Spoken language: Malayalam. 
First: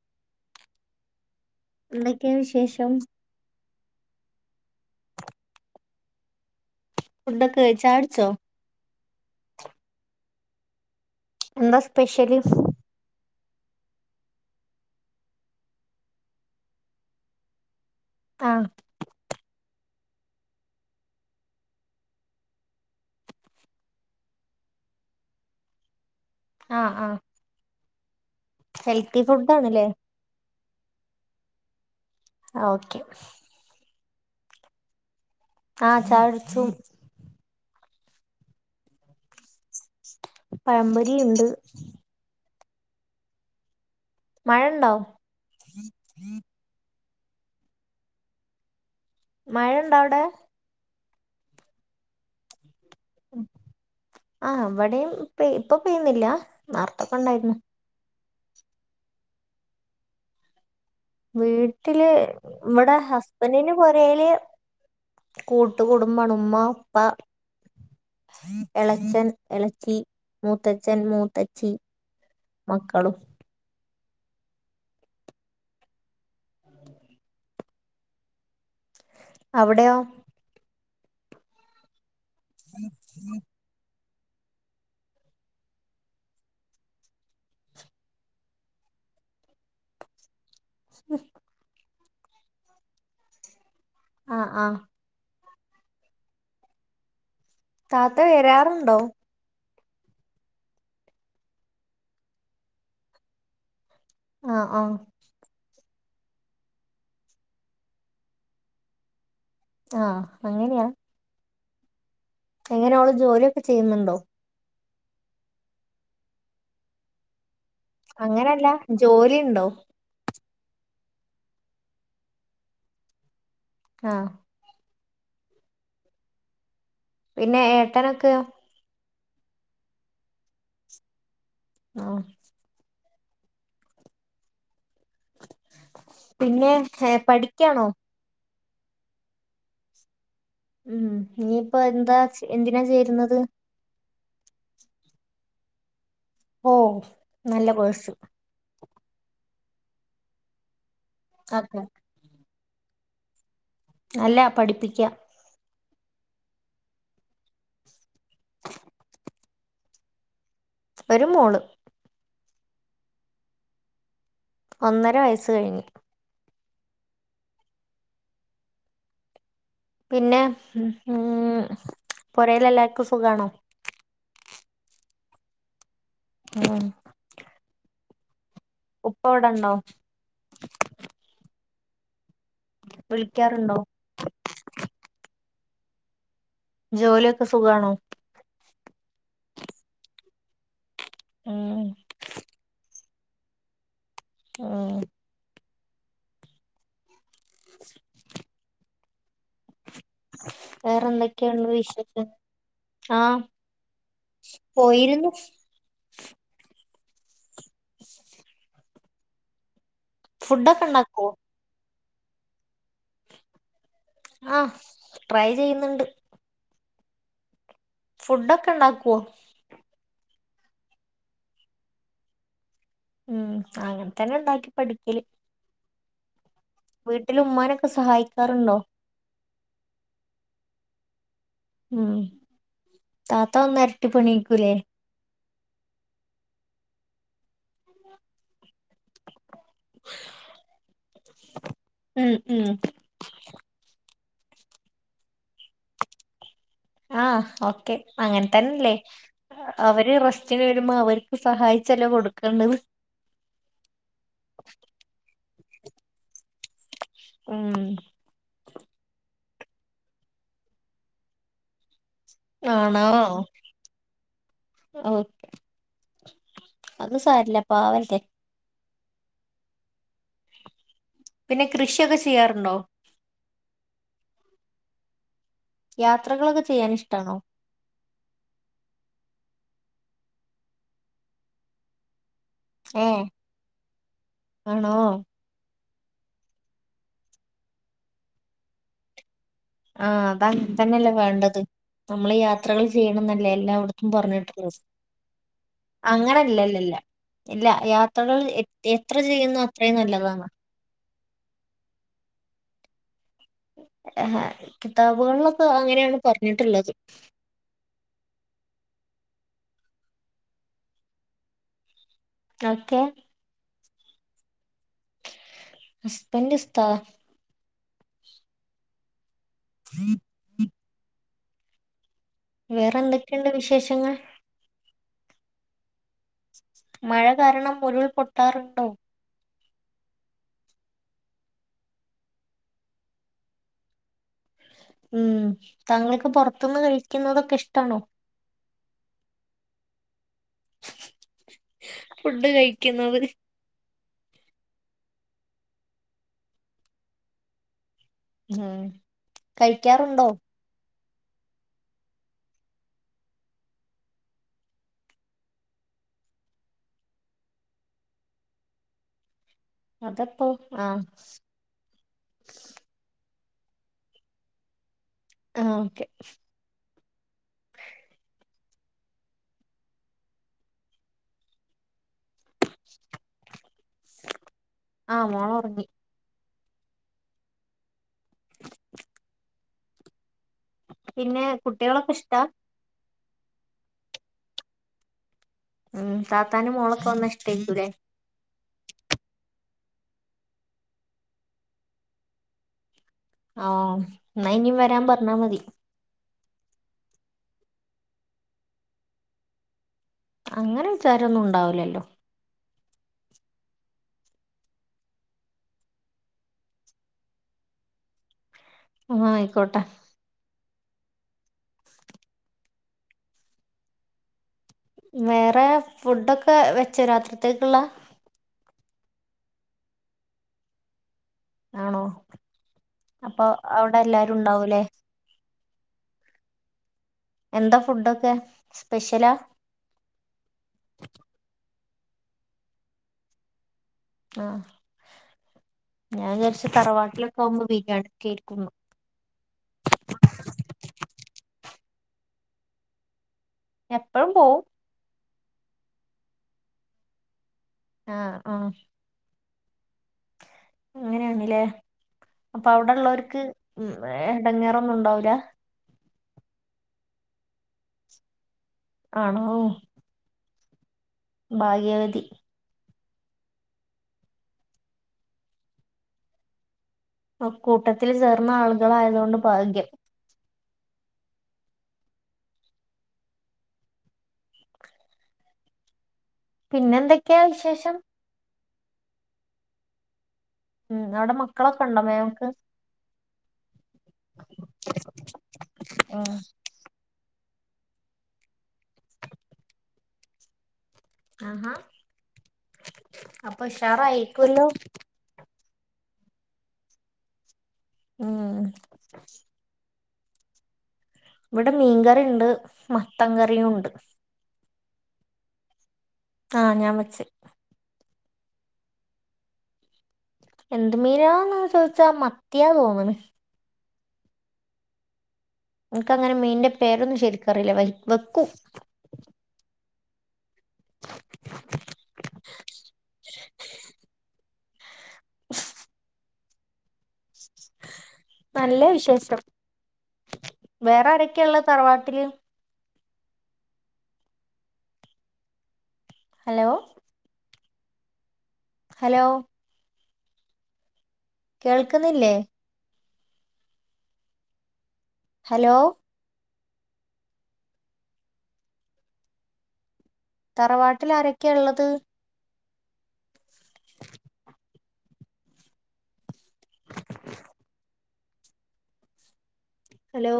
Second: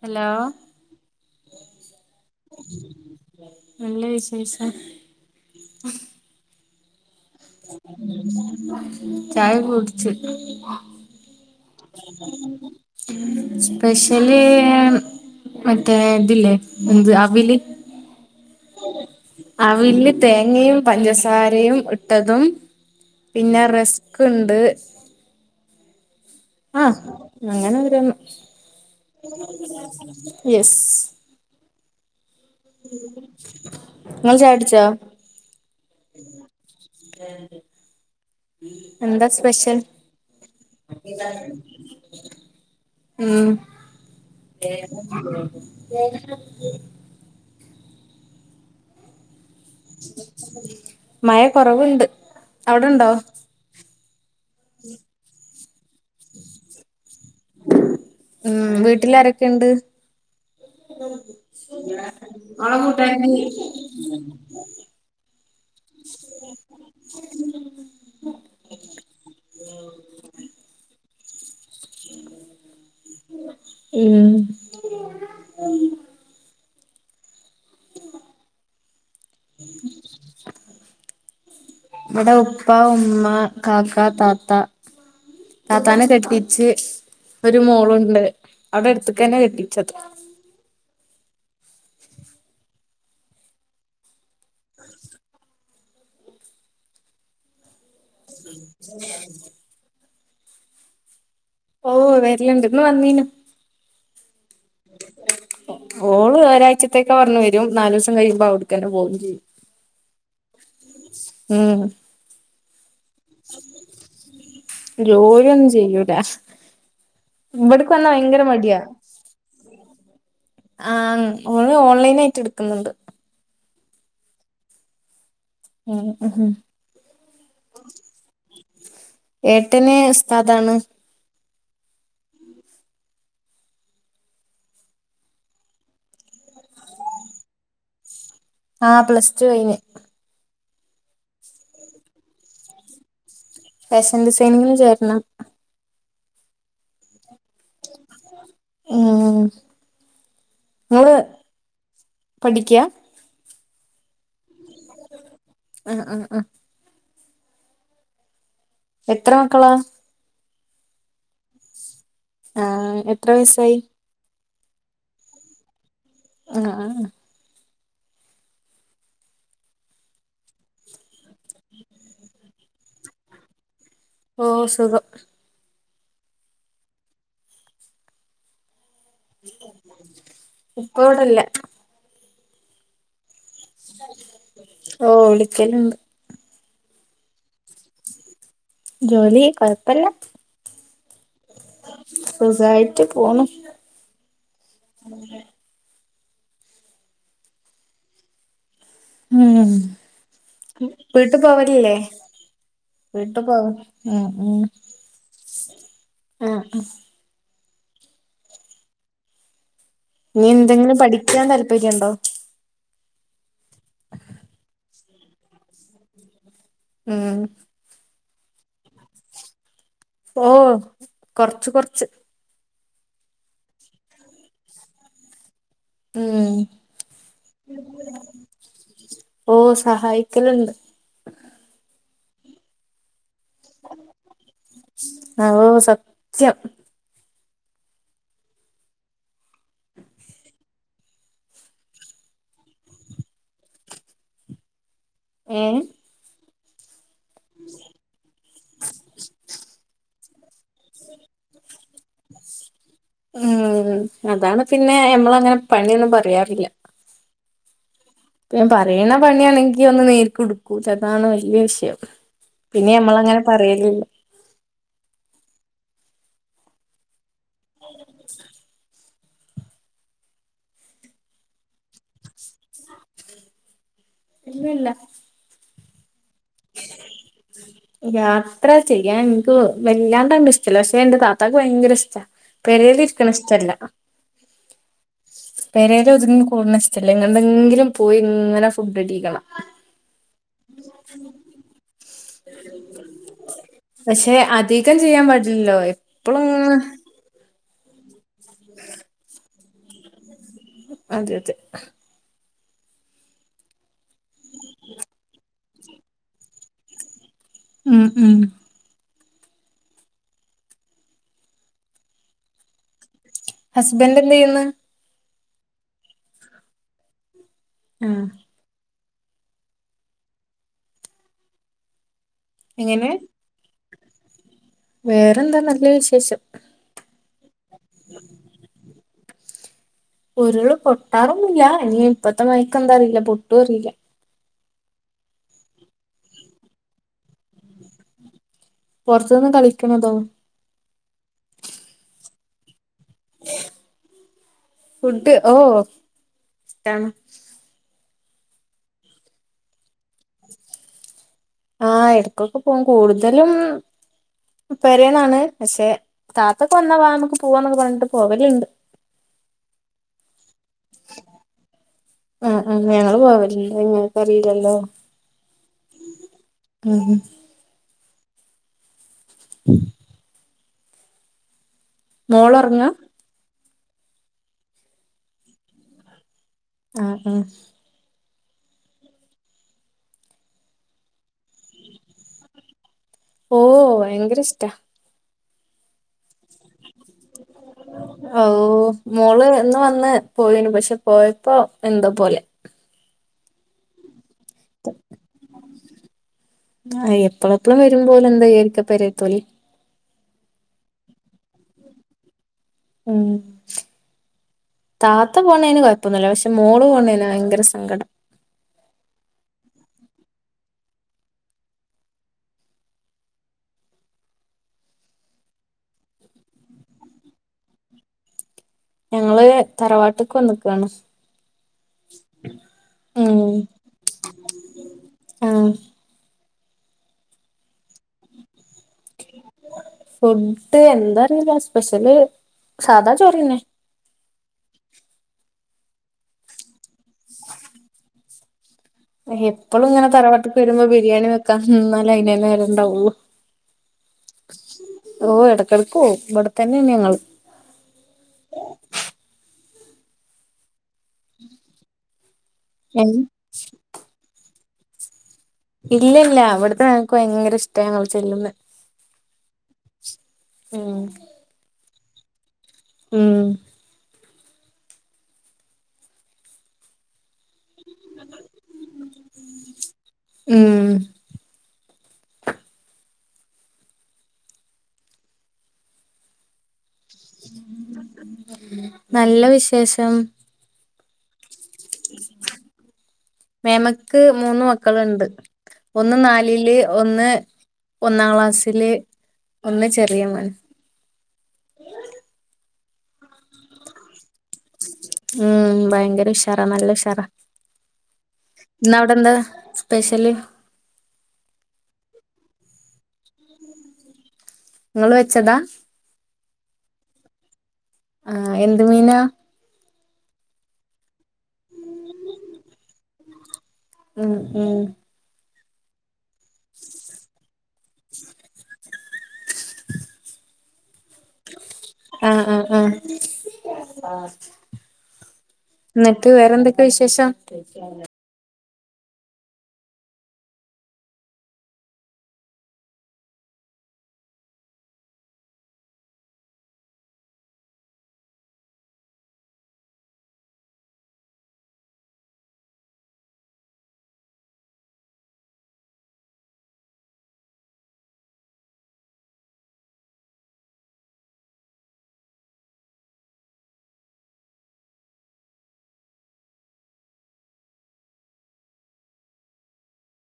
ഹലോ എന്തൊക്കെയ വിശേഷം നല്ല വിശേഷം ഫുഡൊക്കെ കഴിച്ചോ ചായ കുടിച്ചോ ചായ കുടിച്ച് എന്താ സ്പെഷ്യല് ഉം സ്പെഷ്യല് മറ്റേ തില്ലേ എന്ത് അവില് ആഹ്. അവല് തേങ്ങയും പഞ്ചസാരയും ഇൻ ട്ടതും പിന്നെ റസ്ക് ണ്ട്. ആഹ് അങ്ങനെ ഓരോന്. ഹെൽത്തി ഫുഡ് ആണല്ലേ യെസ്. ആ ഓക്കെ. നിങ്ങൾ ചായട്ച്ചോ? ആഹ ചാട്ച്ചു. എന്താസ് പെശൽ പഴംപൊരി ഉണ്ട് ന്താണ്. ഉം. മഴ ഉണ്ടോ മഴുണ്ട അവ്ടെ? മഴ കുറവുണ്ട് അവിടെണ്ടോ? ആ് അവിടെയും ഇപ്പൊ ഇപ്പൊ പെയ്യുന്നില്ല ന്നാർത്തൊക്കെ ഉണ്ടായിരുന്നു. ഉം വീട്ടിൽ ആാരൊക്കെുണ്ട്? വീട്ടില് വ്ടെ ഹസ്ബൻറിന്റെ പൊരേല് കൂട്ട് കുടുംബാണ് ഉമ്മ അപ്പ എളച്ചൻ എളച്ചി മൂത്തച്ഛൻ മൂ ചി മക്കളും. ഉം. അവിടെയോ? നമ്മടെ ഉപ്പ ഉമ്മ കാക്ക താത്ത. താതാനെ കെട്ടിച്ച്. ഒരു മോളുണ്ട് അവിടെ എടുത്ക്കന്നെ കെട്ടിച്ചത്. ഹ്. ആഹ ആഹ. താത്ത വരാറുണ്ടോ? ഓ വര്ല്ണ്ട് ഇന്ന് വന്നീനു. ആഹ ആഹ. ഓള് ഒരാഴ്ചത്തേക്ക പറഞ്ഞു വരും നാല് ഓസം കയുമ്പോ അവ്ട്ക്കന്നെ പോവു ചെയ്യും. ആഹ അങ്ങിനെയാ? ഉം. എങ്ങനെഓള് ജോലിയൊക്കെ ചെയ്യുന്നുണ്ടോ? ജോലി ഒന്നും ചെയ്യൂല. ഇവട്ക്കന്നാ ഭയങ്കര അങ്ങനല്ല മടിയാ. ജോലിണ്ടോ ആഹ ഓള് ഓൺലൈൻ ആയിട്ട് ഇട്ക്ന്നുണ്ട്. ആഹ. ഉ ഉ ഉം. പിന്നെ ഏട്ടനൊക്കെ. ഏട്ടന് ഉസ്താദാണ്. ആഹ. പിന്നെ പഠിക്കാണോ? ആഹ പ്ലസ് ടു കയ്ഞ്. ഉം ഇനിയിപ്പോ എന്താ എന്തിനാ ചേരുന്നത്? ഫാഷൻ ഡിസൈനിങ്ങിന് ചേരണം. ഓ നല്ല കോഴ്സ്. ഉം ഉം. അതെ. പഠിക്യാ? അല്ല പഠിപ്പിക്ക്യ. ആഹ് ആഹ് ആഹ് എത്ര മക്കളാ ഒര് മോള് ആഹ് എത്ര വയസായി ഒന്നര വയസ് കഴിഞ്ഞ്. ആഹ് ആഹ് പിന്നെ മ് മ് പോരേലെല്ലാര്ക്കും സുഖാണോ? ഓ സുഖം ആഹ് ഉപ്പ വടണ്ടോ ഇപ്പ ഇവിടെല്ല [unintelligible] ഓ വിളിക്കല്ണ്ട് ജോലി ഒക്കെ സുഖാണോ ജോലി കൊഴപ്പല്ല ഉം സുഖായി ട്ട് പോണു ആഹ് മ് വീട്ട് വേറെന്തൊക്കെയുണ്ട് പോവലില്ലേ വിശേഷം ആഹ് വീട്ട് പോവാ മ് മ് പോയിരുന്നു ആഹ് ആഹ് ഞ്ഞി ഫുഡൊക്കെ എന്തെങ്കിലും ഉണ്ടാക്കുവോ പഠിക്ക്യാൻ താല്പര്യണ്ടോ ആഹ് ട്രൈ ചെയ്യ്ന്ന്ണ്ട് ഉം ഫുഡൊക്കെ ണ്ടാക്കോ ഓ കൊർച്ച് കൊർച്ച് മ് അങ്ങൻ തന്നെണ്ടാക്കി പഠിക്കല് മ് വീട്ടില് ഉമ്മാനൊക്കെ സഹായിക്കാറുണ്ടോ ഓ സഹായിക്കല്ണ്ട് മ് താത്ത വന്നാ എര്ട്ടി പണ്യാക്കൂലേ ആ ഓ സത്യം മ് മ് ഏ ആഹ് ക്കെ അങ്ങൻതന്നല്ലേ അവര് വരുമ്പോ അവര്ക്ക് സഹായിച്ചല്ലേ കൊട്ക്കണ്ടത് മ് അതാണ് പിന്നെ ഞമ്മളങ്ങനെ പണിയൊന്നും പറയാറില്ല മ് പ്പ ഞാം പറീണ പണിയാണെങ്കി ഒന്ന് നേരക്കോട്ട്ട്ക്കൂല അതാണ് വല്ല്യേ വിഷയം പിന്നെ ആണോ ഞമ്മളങ്ങനെ പറേലൂല ഓ അത് സാരല്ല പാവല്ലെ പിന്നെ കൃഷിയൊക്കെ ചെയ്യാറ്ണ്ടോ ഇല്ലല്ല യാത്രകളൊക്കെ ചെയ്യാൻ ഇഷ്ടാണോ യാത്ര ചെയ്യാൻ വല്ലാതങ്ങട്ട് ഇഷ്ട്ടല്ല പക്ഷെ ന്റെ താത്താക്ക് ഭയങ്കര ഇഷ്ട്ടാ പെരേല് ഏഹ് ഇരിക്കണ ഇഷ്ട്ടല്ല. ആണോ പെരേല് ഒതുങ്ങി കൂട്ണ ഇഷ്ട്ടല്ല എങ്ങണ്ടെങ്കിലും പോയി ഇങ്ങനെ ഫുഡ്ഡ് അടി ആഹ് അതങ്ങൻതന്നല്ലേ വേണ്ടത് നമ്മള് യാത്രകൾ ചെയ്യണം എന്നല്ലേ എല്ലായടത്തും പക്ഷെ പറഞ്ഞിട്ട്ള്ളത് അധികം ചെയ്യാൻ പാടില്ലല്ലോ എപ്പളും ഇങ്ങനെ അങ്ങനല്ലല്ലല്ല ഇല്ല യാത്രകൾ എത്ര ചെയ്യുന്നു അത്രയും നല്ലതാണ് അതെ അതെ കിതാബുകളിലലൊക്കെ അങ്ങനെയാണ് പറഞ്ഞിട്ടുള്ളത്. ഉം ഉം ദേക്കെ ഹസ്ബൻഡ് എന്ത ചെയ്യന്ന്? ഹസ്ബൻഡ് ഉസ്താദ. ആഹ [inaudible] വേറെ എങ്ങനെ എന്തൊക്കെയുണ്ട് വിശേഷങ്ങൾ? വേറെന്താ നല്ല വിശേഷം. മഴ കാരണം ഉരുൾ പൊട്ടാറുണ്ടോ? ഉരുള് പൊട്ടാറൊന്നില്ല. ഇനി ഇപത്തെ മയക്കന്താ അറില്ല പെട്ടോ, അറില്ല. ഉം. തങ്കൾക്ക് പെറത്തുന്ന് കഴിക്കുന്നതൊക്കെ, ഇഷ്ടാണോ? പുറത്തുന്ന് കളിക്കണതോ. ഫുഡ് കഴിക്കുന്നത്. ഫുഡ് ഓ, ആ ഉം കഴിക്കാറുണ്ടോ? ആഹ്. ഇടക്കൊക്കെ പോകും കൂടുതലും പരെനാണ്, പക്ഷെ താത്തൊക്കെ വന്നാ വാ നമുക്ക് പോവാന്നൊക്കെ പറഞ്ഞി പോകലുണ്ട്. അതപ്പോ? ആഹ് ആ ആ ഞങ്ങള് പോവില്ല. ങ്ങക്ക്, അറിയില്ലല്ലോ. ആഹ ഓക്കെ. ആ, ഹ [inaudible] മോളൊറങ്ങ. ആ. മോളറങ്ങി ആഹ ആഹ പിന്നെ. കുട്ടികളൊക്കെ ഇഷ്ടാ? ഓ വയങ്കരഷ്ട. ഉം താത്താനും മോളൊക്കെ വന്നാ ഇഷ്ടായിരിക്കൂല്ലേ ഓ, മോള്ന്ന് ന്, പോയിന്നു, പക്ഷെ പോയപ്പോ എന്താ പോലെ. ആഹ. എന്നാ ഇനിയും വരാൻ പറഞ്ഞാ മതി. ആ, എപ്പള എപ്പള്ളു വരുമ്പോ എന്താചാരിക്ക പരത്തോല്. അങ്ങനെ വിച്ചാരൊന്നും ഉണ്ടാവുലല്ലോ. ഉ താത്ത പോണേന് കൊഴപ്പൊന്നുല്ല, പക്ഷെ, മോള് പോണേന ഭയങ്കര സങ്കടം. ആ ആയിക്കോട്ടെ. വേറെ. ഫുഡൊക്കെ വെച്ചേ രാത്രിക്കത്തേക്കുള്ള. ഞങ്ങള്. തറവാട്ട്ക്ക് വന്നക്കാണ്. ആണോ? ഉം അപ്പൊ അവിടെ എല്ലാരും ഉണ്ടാവൂലേ. ആഹ് എന്താ ഫുഡൊക്കെ? സ്പെഷ്യലാ ഫുഡ് എന്താറില സ്പെഷ്യല് സാദാ ചോറന്നെ. ആഹ്, ഞാൻചാരിച്ച്, തറവാട്ടിലൊക്കെ ആവുമ്പോ ബിരിയാണിക്കെയിരികെന്ന്. എപ്പളും ഇങ്ങനെതറവാട്ട്ക്ക്കെ രുമ്പോ, ബിരിയാണി വെക്കാന്നാല്ലേ അയിന്ന്തന്നെ, നേരം ഇണ്ടാവള്ളു. എപ്പഴും പോവും ഓ. ഇടക്കിടക്കുവോ ഇവിടെത്തന്നെയാണ് ഞങ്ങള്. ആഹ് ആഹ് അങ്ങനെയാണല്ലേ. അപ്പൊ ഏഹ് അവിടെള്ളവർക്ക് ഇടങ്ങേറൊന്നും ഉണ്ടാവൂല? ഇല്ല ഇല്ല അവിടുത്തെ, നങ്ങക്ക് ഭയങ്കര ഇഷ്ടങ്ചെല്ലന്നേ. ആണോ ഉം ഭാഗ്യവതി ഉം ആ കൂട്ടത്തിൽ ചേർന്ന ആളുകളായതൊണ്ട് ഭാഗ്യം ഉം പിന്നെന്തൊക്കെയാ വിശേഷം നല്ല വിശേഷം ഉം അവിടെ മക്കളൊക്കെ ഉണ്ടോ മേമക്ക് മേമക്ക് മൂന്ന് മക്കളുണ്ട് ഒന്ന് ഉം നാലില് ഒന്ന് ഒന്നാം ക്ലാസ്സില് ഒന്ന് ചെറിയ മോനാ ആഹാ അപ്പൊ ഉഷാറായ്ക്കുലോ ഉം ഭയങ്കര ഉഷാറാ നല്ല ഉഷാറാ ഉം ഇന്ന് അവിടെ എന്താ സ്പെഷ്യല് ഇവിടെ മീൻകറിണ്ട് മത്തൻ കറിയും ഉണ്ട് നിങ്ങള് വെച്ചതാ ആഹ് ഞാൻ വച്ചേ ആഹ് എന്ത് മീനാ എന്ത് മീനാന്ന ചോദിച്ചാ മത്തിയാ തോന്നണ് ഉം ഉം എനക്ക് അങ്ങനെ മീന്റെ പേരൊന്നും ശരിക്കറില്ല വെക്കും [unintelligible] ആഹ് ആഹ് ആഹ് എന്നിട്ട് വേറെന്തൊക്കെയാ വിശേഷം നല്ല വിശേഷം വേറെ ആരൊക്കെയാ ഉള്ള തറവാട്ടില് ഹലോ ഹലോ കേൾക്കുന്നില്ലേ ഹലോ തറവാട്ടിൽ ആരൊക്കെയ ഉള്ളത് ഹലോ